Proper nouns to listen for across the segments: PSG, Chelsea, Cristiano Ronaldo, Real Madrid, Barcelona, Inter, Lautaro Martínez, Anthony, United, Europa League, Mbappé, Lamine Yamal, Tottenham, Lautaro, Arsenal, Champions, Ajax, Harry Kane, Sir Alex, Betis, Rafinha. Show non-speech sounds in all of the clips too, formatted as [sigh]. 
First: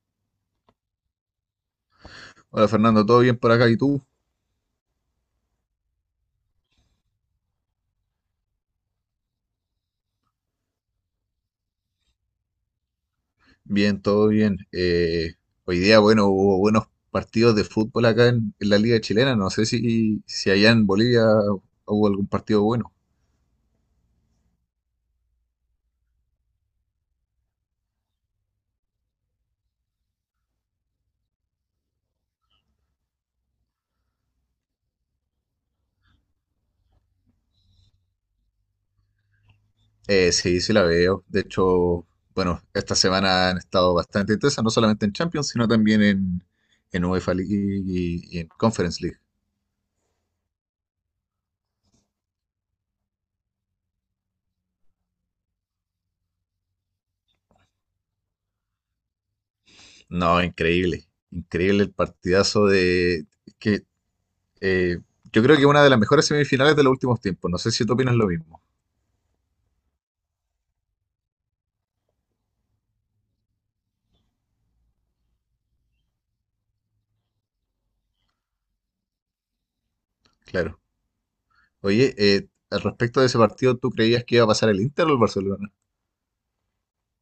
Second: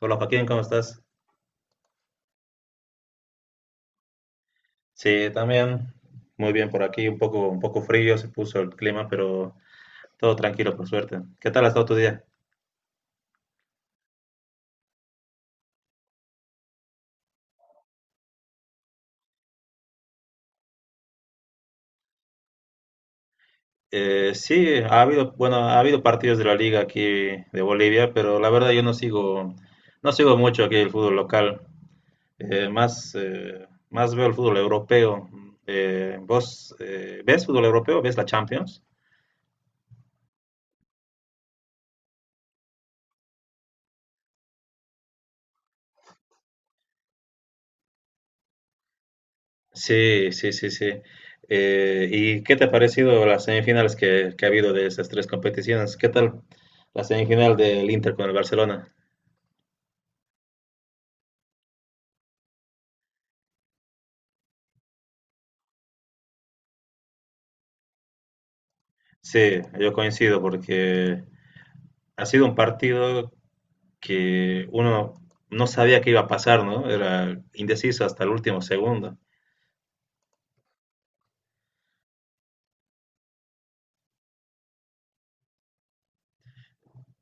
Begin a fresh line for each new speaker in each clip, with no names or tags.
Hola Joaquín, ¿cómo estás?
Hola Fernando, ¿todo bien por acá? ¿Y tú?
Sí, también muy bien por aquí, un poco frío se puso el clima, pero todo tranquilo por suerte. ¿Qué tal ha estado tu día?
Bien, todo bien. Hoy día, bueno, hubo buenos partidos de fútbol acá en la Liga Chilena. No sé si allá en Bolivia hubo algún partido bueno.
Sí, ha habido, bueno, ha habido partidos de la liga aquí de Bolivia, pero la verdad yo no sigo, no sigo mucho aquí el fútbol local. Más, más veo el fútbol europeo. ¿Vos ves fútbol europeo? ¿Ves la Champions?
Sí, sí la veo. De hecho, bueno, esta semana han estado bastante intensas, no solamente en Champions, sino también en UEFA League y en Conference League.
Sí, sí, sí, sí. ¿Y qué te ha parecido las semifinales que ha habido de esas tres competiciones? ¿Qué tal la semifinal del Inter con el Barcelona?
No, increíble. Increíble el partidazo de... que eh, Yo creo que una de las mejores semifinales de los últimos tiempos. No sé si tú opinas lo mismo.
Sí, yo coincido porque ha sido un partido que uno no sabía qué iba a pasar, ¿no? Era indeciso hasta el último segundo.
Claro. Oye, al respecto de ese partido, ¿tú creías que iba a pasar el Inter o el Barcelona?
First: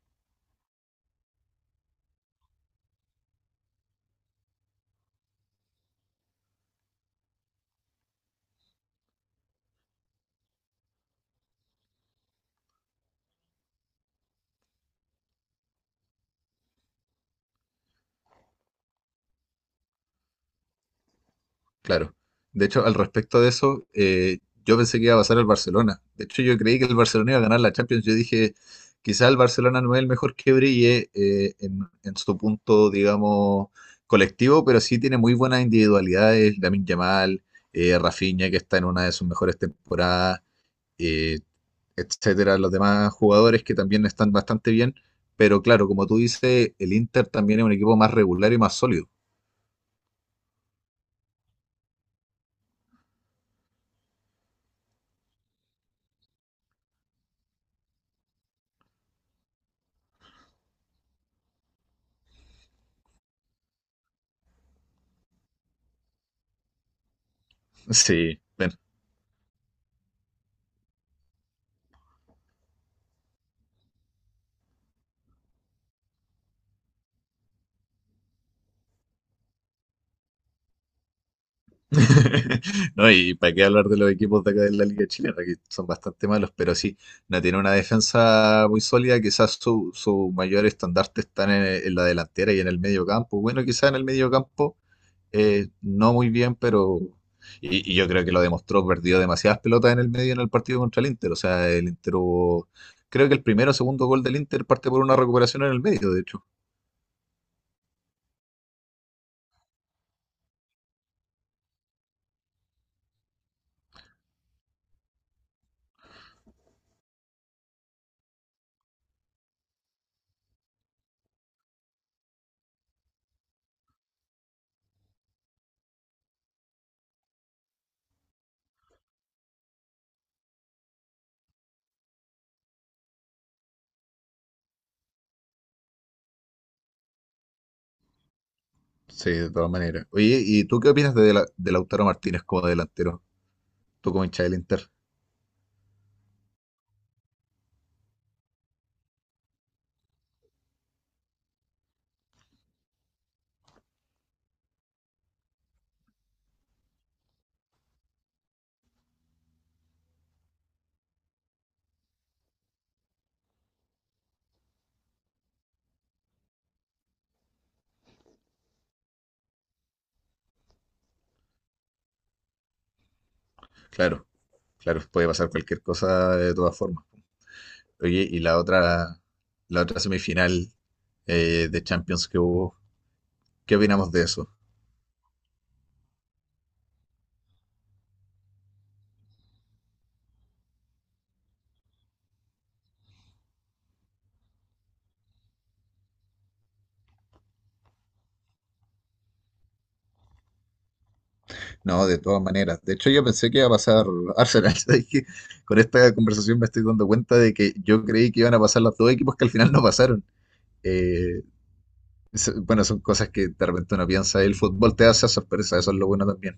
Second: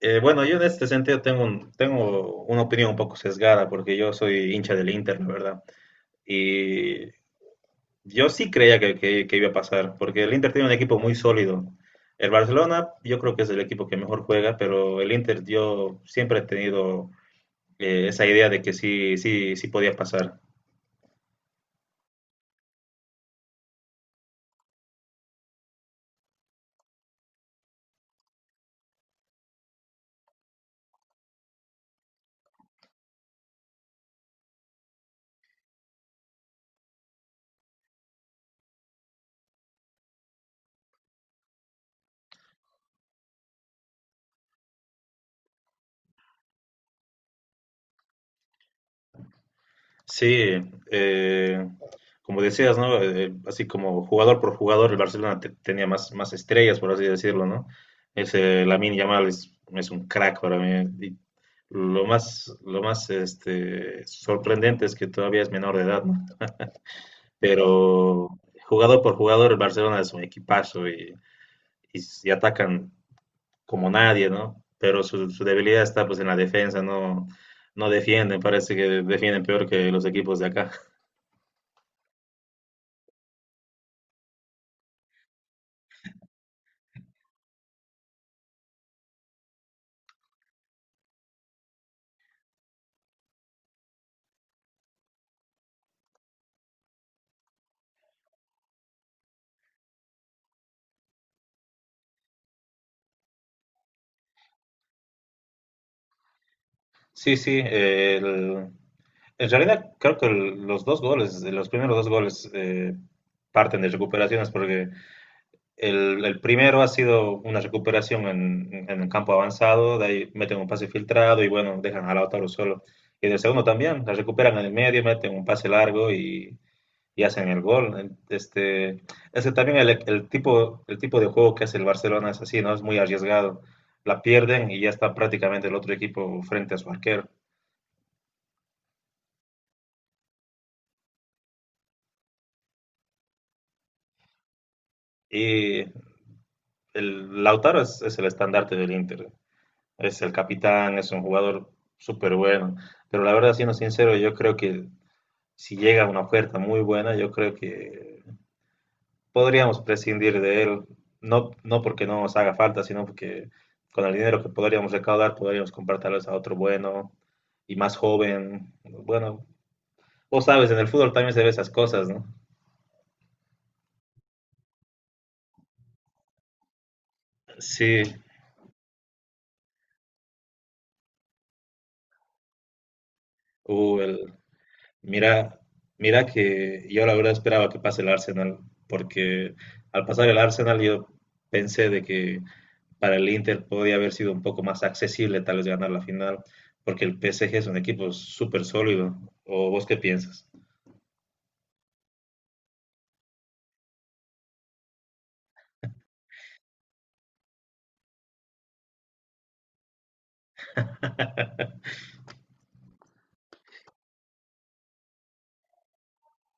Bueno, yo en este sentido tengo, tengo una opinión un poco sesgada porque yo soy hincha del Inter, la verdad. Y yo sí creía que iba a pasar, porque el Inter tiene un equipo muy sólido. El Barcelona, yo creo que es el equipo que mejor juega, pero el Inter, yo siempre he tenido esa idea de que sí, sí, sí podía pasar.
Claro. De hecho, al respecto de eso, yo pensé que iba a pasar el Barcelona. De hecho, yo creí que el Barcelona iba a ganar la Champions. Yo dije, quizá el Barcelona no es el mejor que brille en su punto, digamos, colectivo, pero sí tiene muy buenas individualidades. Lamine Yamal, Rafinha, que está en una de sus mejores temporadas. eh, Etcétera, los demás jugadores que también están bastante bien. Pero claro, como tú dices, el Inter también es un equipo más regular y más sólido.
Sí, eh, como decías, ¿no? Así como jugador por jugador, el Barcelona tenía más, más estrellas, por así decirlo, ¿no? Ese Lamine Yamal es un crack para mí. Y lo más, lo más sorprendente es que todavía es menor de edad, ¿no? Pero
Sí, bueno.
jugador por jugador el Barcelona es un equipazo y, y atacan como nadie, ¿no? Pero su debilidad está pues en la defensa, no, no defienden, parece que defienden peor que los equipos de acá.
[laughs] No, y para qué hablar de los equipos de acá de la Liga Chilena, que son bastante malos, pero sí, no tiene una defensa muy sólida. Quizás su mayor estandarte están en la delantera y en el medio campo. Bueno, quizás en el medio campo no muy bien, pero... y yo creo que lo demostró, perdió demasiadas pelotas en el medio en el partido contra el Inter. O sea, el Inter hubo... Creo que el primero o segundo gol del Inter parte por una recuperación en el medio, de hecho.
Sí, sí, en realidad creo que los dos goles, los primeros dos goles parten de recuperaciones porque el primero ha sido una recuperación en un campo avanzado, de ahí meten un pase filtrado y bueno, dejan a Lautaro solo. Y del segundo también, la recuperan en el medio, meten un pase largo y hacen el gol. Ese también el tipo de juego que hace el Barcelona es así, ¿no? Es muy arriesgado. La pierden y ya está prácticamente el otro equipo frente a su arquero.
Sí, de todas maneras. Oye, ¿y tú qué opinas de Lautaro Martínez como delantero? Tú como hincha del Inter.
Y el Lautaro es el estandarte del Inter. Es el capitán, es un jugador súper bueno. Pero la verdad, siendo sincero, yo creo que si llega una oferta muy buena, yo creo que podríamos prescindir de él. No, no porque no nos haga falta, sino porque con el dinero que podríamos recaudar, podríamos comprar tal vez a otro bueno y más joven. Bueno, vos sabes, en el fútbol también se ve esas cosas, ¿no?
Claro, claro, puede pasar cualquier cosa de todas formas.
Sí,
Oye, la otra semifinal de Champions que hubo, ¿qué
uh,
opinamos de
el,
eso?
mira, mira que yo la verdad esperaba que pase el Arsenal, porque al pasar el Arsenal yo pensé de que para el Inter podía haber sido un poco más accesible tal vez ganar la final, porque el PSG es un equipo súper sólido. ¿O vos qué piensas?
No, de todas maneras. De hecho, yo pensé que iba a pasar Arsenal. [laughs] ¿Sabes qué? Con esta conversación me estoy dando cuenta de que yo creí que iban a pasar los dos equipos que al final no pasaron. Eh, bueno, son cosas que de repente uno piensa. El fútbol te hace sorpresa, eso es lo bueno también.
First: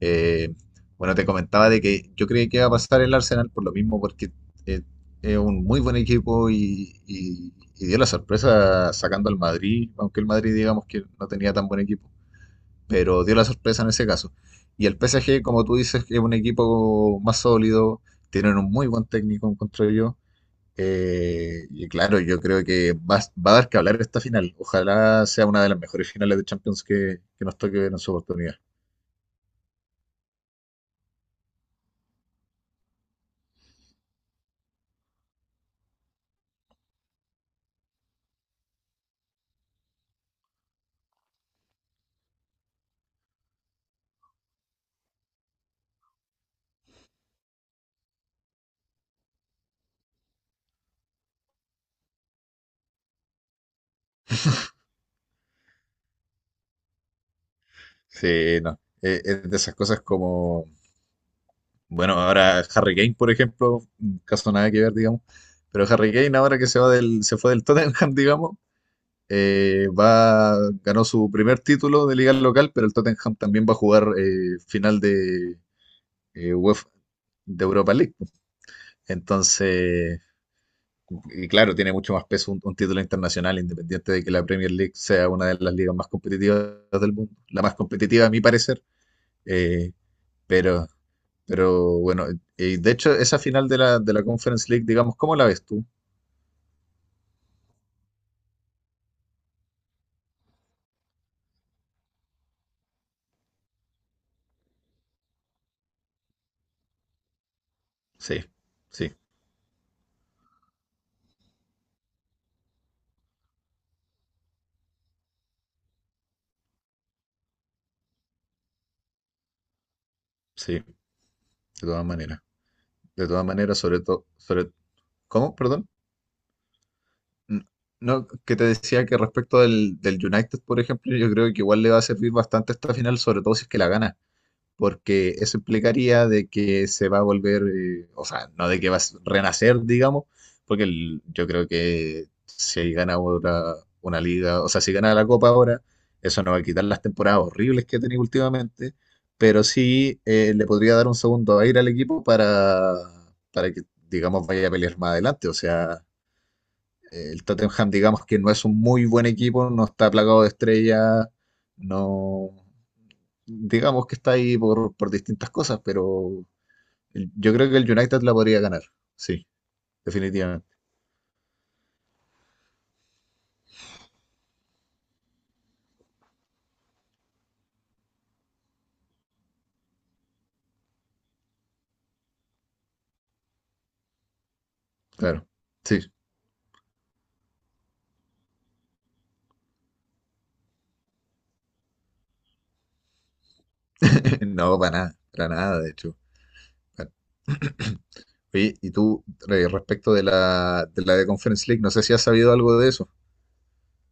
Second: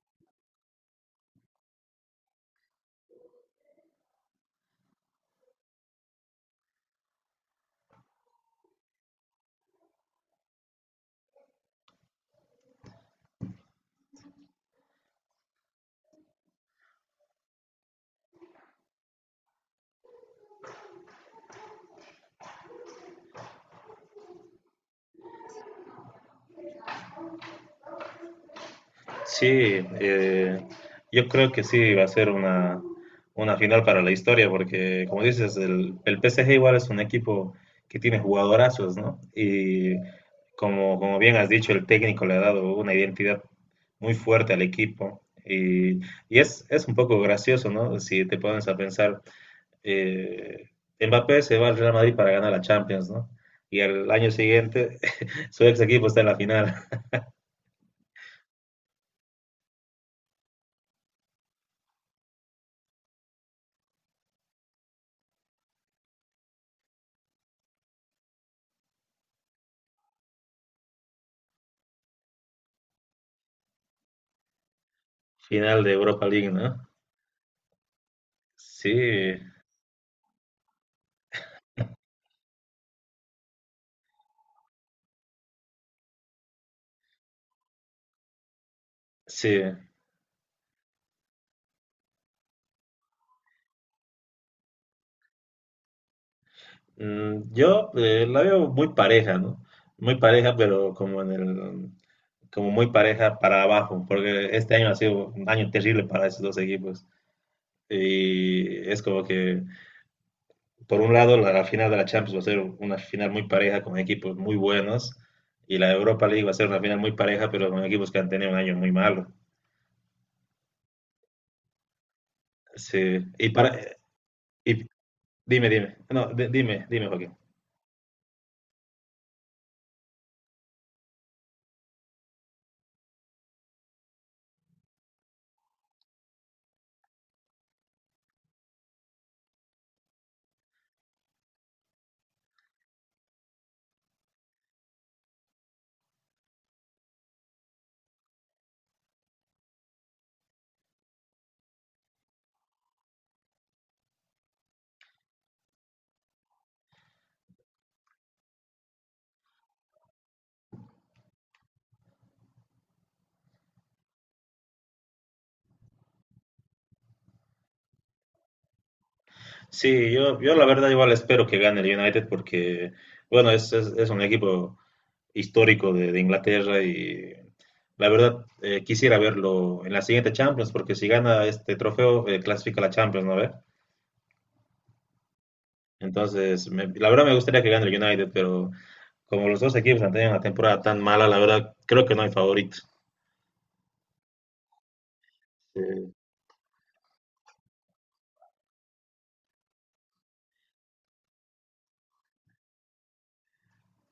Eh, bueno, te comentaba de que yo creí que iba a pasar el Arsenal por lo mismo, porque eh, es un muy buen equipo y dio la sorpresa sacando al Madrid, aunque el Madrid digamos que no tenía tan buen equipo pero dio la sorpresa en ese caso. Y el PSG, como tú dices, es un equipo más sólido, tienen un muy buen técnico, encuentro yo. Y claro, yo creo que a dar que hablar esta final. Ojalá sea una de las mejores finales de Champions que nos toque ver en su oportunidad.
Sí, eh, yo creo que sí va a ser una final para la historia, porque como dices, el PSG igual es un equipo que tiene jugadorazos, ¿no? Y como, como bien has dicho, el técnico le ha dado una identidad muy fuerte al equipo. Y es un poco gracioso, ¿no? Si te pones a pensar, eh, Mbappé se va al Real Madrid para ganar la Champions, ¿no? Y al año siguiente [laughs] su ex equipo está en la final,
Sí, no. Es de esas cosas como, bueno, ahora Harry Kane, por ejemplo, un caso nada que ver, digamos. Pero Harry Kane ahora que se fue del Tottenham, [laughs] digamos, eh, va, ganó su primer título de liga local, pero el Tottenham también va a jugar final de
final de Europa League, ¿no?
UEFA de Europa League. Pues.
Sí,
Entonces, y claro, tiene mucho más peso un título internacional, independiente de que la Premier League sea una de las ligas más competitivas del mundo, la más competitiva a mi parecer.
sí,
Eh, pero, pero bueno, y de hecho esa final de la Conference League, digamos, ¿cómo la ves tú?
yo la veo muy pareja, ¿no? Muy pareja, pero como en el, como muy pareja para abajo, porque este año ha sido un año terrible para esos dos equipos.
Sí,
Y es
sí,
como que, por un lado, la final de la Champions va a ser una final muy pareja con equipos muy buenos, y la Europa League va a ser una final muy pareja, pero con equipos que han tenido un año muy malo.
sí, todas maneras,
Sí,
de todas
y para,
maneras, sobre todo, sobre,
y
¿cómo?
dime,
Perdón.
dime, no, dime, dime, Joaquín.
N- No, que te decía que respecto del United, por ejemplo, yo creo que igual le va a servir bastante esta final, sobre todo si es que la gana, porque eso implicaría de que se va a volver, o sea, no de que va a renacer, digamos, porque yo creo que si gana ahora una liga, o sea, si gana la Copa ahora, eso no va a quitar las temporadas horribles que ha tenido últimamente, pero sí le podría dar un segundo aire al equipo para que, digamos, vaya a pelear más adelante, o sea el Tottenham, digamos que no es un muy buen equipo, no está plagado de estrellas, no. Digamos que está ahí por distintas cosas, pero yo creo que el United la podría ganar. Sí,
Sí, yo la
definitivamente.
verdad igual espero que gane el United porque, bueno, es un equipo histórico de Inglaterra y la verdad quisiera verlo en la siguiente Champions porque si gana este trofeo clasifica a la Champions, ¿no ves?
Claro. Sí.
Entonces, la verdad me gustaría que gane el United, pero como los dos equipos han tenido una temporada tan mala, la verdad creo que no hay favorito.
[laughs] No, para nada, de
Eh,
hecho. Bueno, oye, y tú, respecto de la de Conference League, no sé si has sabido algo de eso.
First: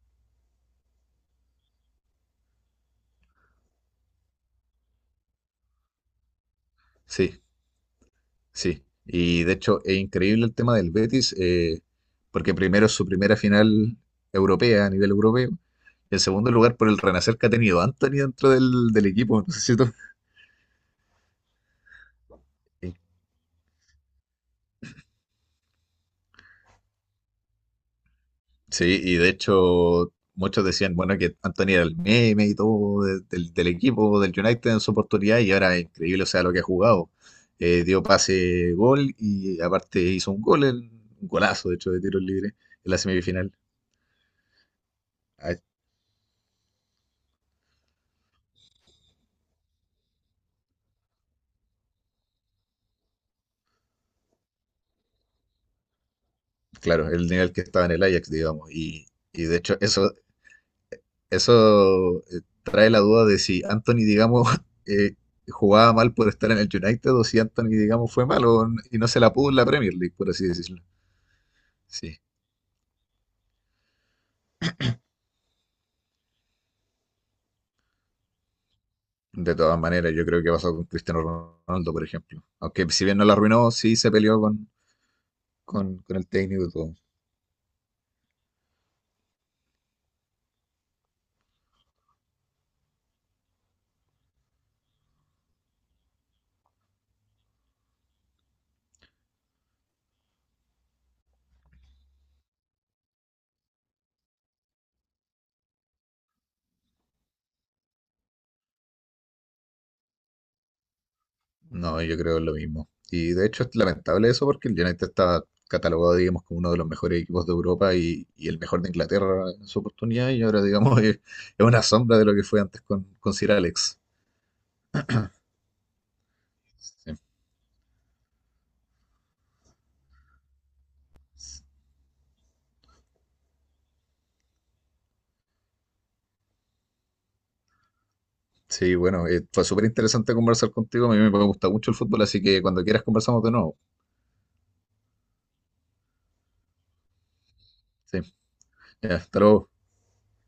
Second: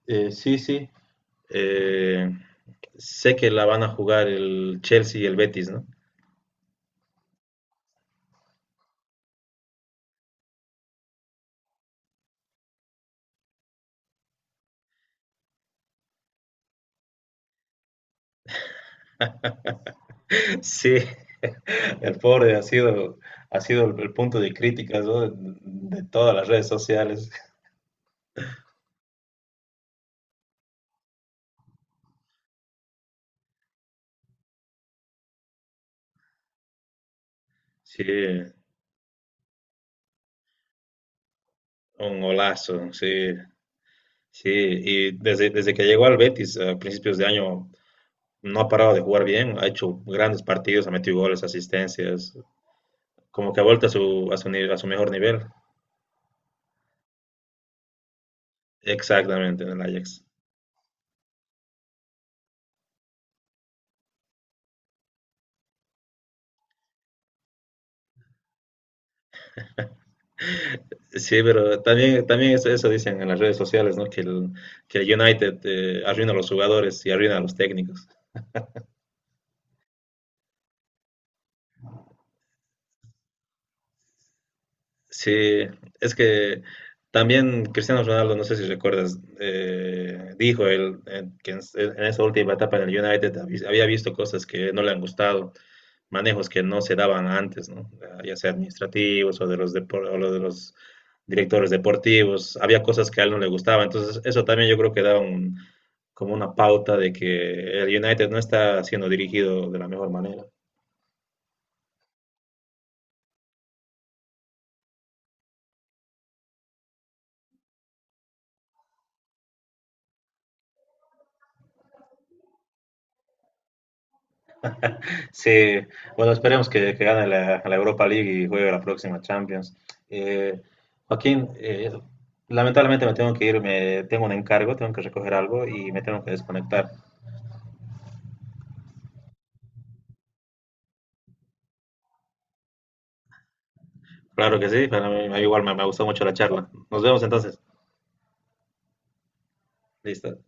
sí, sí. Eh, Sé que la van a jugar el Chelsea y el Betis, ¿no?
Sí. Sí, y de hecho es increíble el tema del Betis, porque primero es su primera final europea a nivel europeo, y en segundo lugar por el renacer que ha tenido Anthony dentro del equipo. No sé si tú-
[laughs] Sí, el pobre
Sí.
ha sido el punto de crítica, ¿no? De todas las redes sociales.
Sí, y de hecho muchos decían, bueno, que Anthony era el meme y todo del equipo, del United en su oportunidad, y ahora es increíble, o sea, lo que ha jugado.
Sí,
Dio pase, gol, y aparte hizo un gol, un golazo, de hecho, de tiro
un
libre
golazo,
en la
sí.
semifinal.
Sí, y desde, desde que llegó al Betis a principios de año no ha parado de jugar bien, ha hecho grandes partidos, ha metido goles, asistencias, como que ha vuelto a su, a su, a su mejor nivel.
Claro, el nivel que estaba en el Ajax, digamos. Y, y de
Exactamente, en
hecho,
el
eso,
Ajax.
eso trae la duda de si Anthony, digamos, [laughs] eh, jugaba mal por estar en el United o si Anthony, digamos, fue malo y no se la pudo en la Premier League, por así decirlo.
Sí, pero
Sí.
también, también eso dicen en las redes sociales, ¿no? Que el United arruina a los jugadores y arruina a los técnicos.
De todas maneras, yo creo que pasó con Cristiano Ronaldo, por ejemplo. Aunque si bien no la arruinó, sí se peleó
Sí, es
con el
que
técnico y todo.
también Cristiano Ronaldo, no sé si recuerdas, dijo él que en esa última etapa en el United había visto cosas que no le han gustado, manejos que no se daban antes, ¿no? Ya sea administrativos o de los, o lo de los directores deportivos, había cosas que a él no le gustaba, entonces eso también yo creo que da un, como una pauta de que el United no está siendo dirigido de la mejor manera.
No, yo creo lo mismo. Y de hecho es lamentable eso porque el United está catalogado, digamos, como uno de los mejores equipos de Europa y el mejor de Inglaterra en su oportunidad y ahora, digamos, [laughs] es una sombra de lo que fue antes con Sir Alex.
Sí, bueno, esperemos que
Sí,
gane la, la Europa League y juegue la próxima Champions. Eh, Joaquín, lamentablemente me tengo que ir, me, tengo un encargo, tengo que recoger algo y me tengo que desconectar.
sí, bueno, fue súper interesante conversar contigo. A mí me gusta mucho el fútbol, así que cuando quieras conversamos de nuevo.
Claro que sí, para mí igual me, me gustó mucho la charla. Nos vemos entonces.
Sí, ya, hasta luego.
Listo.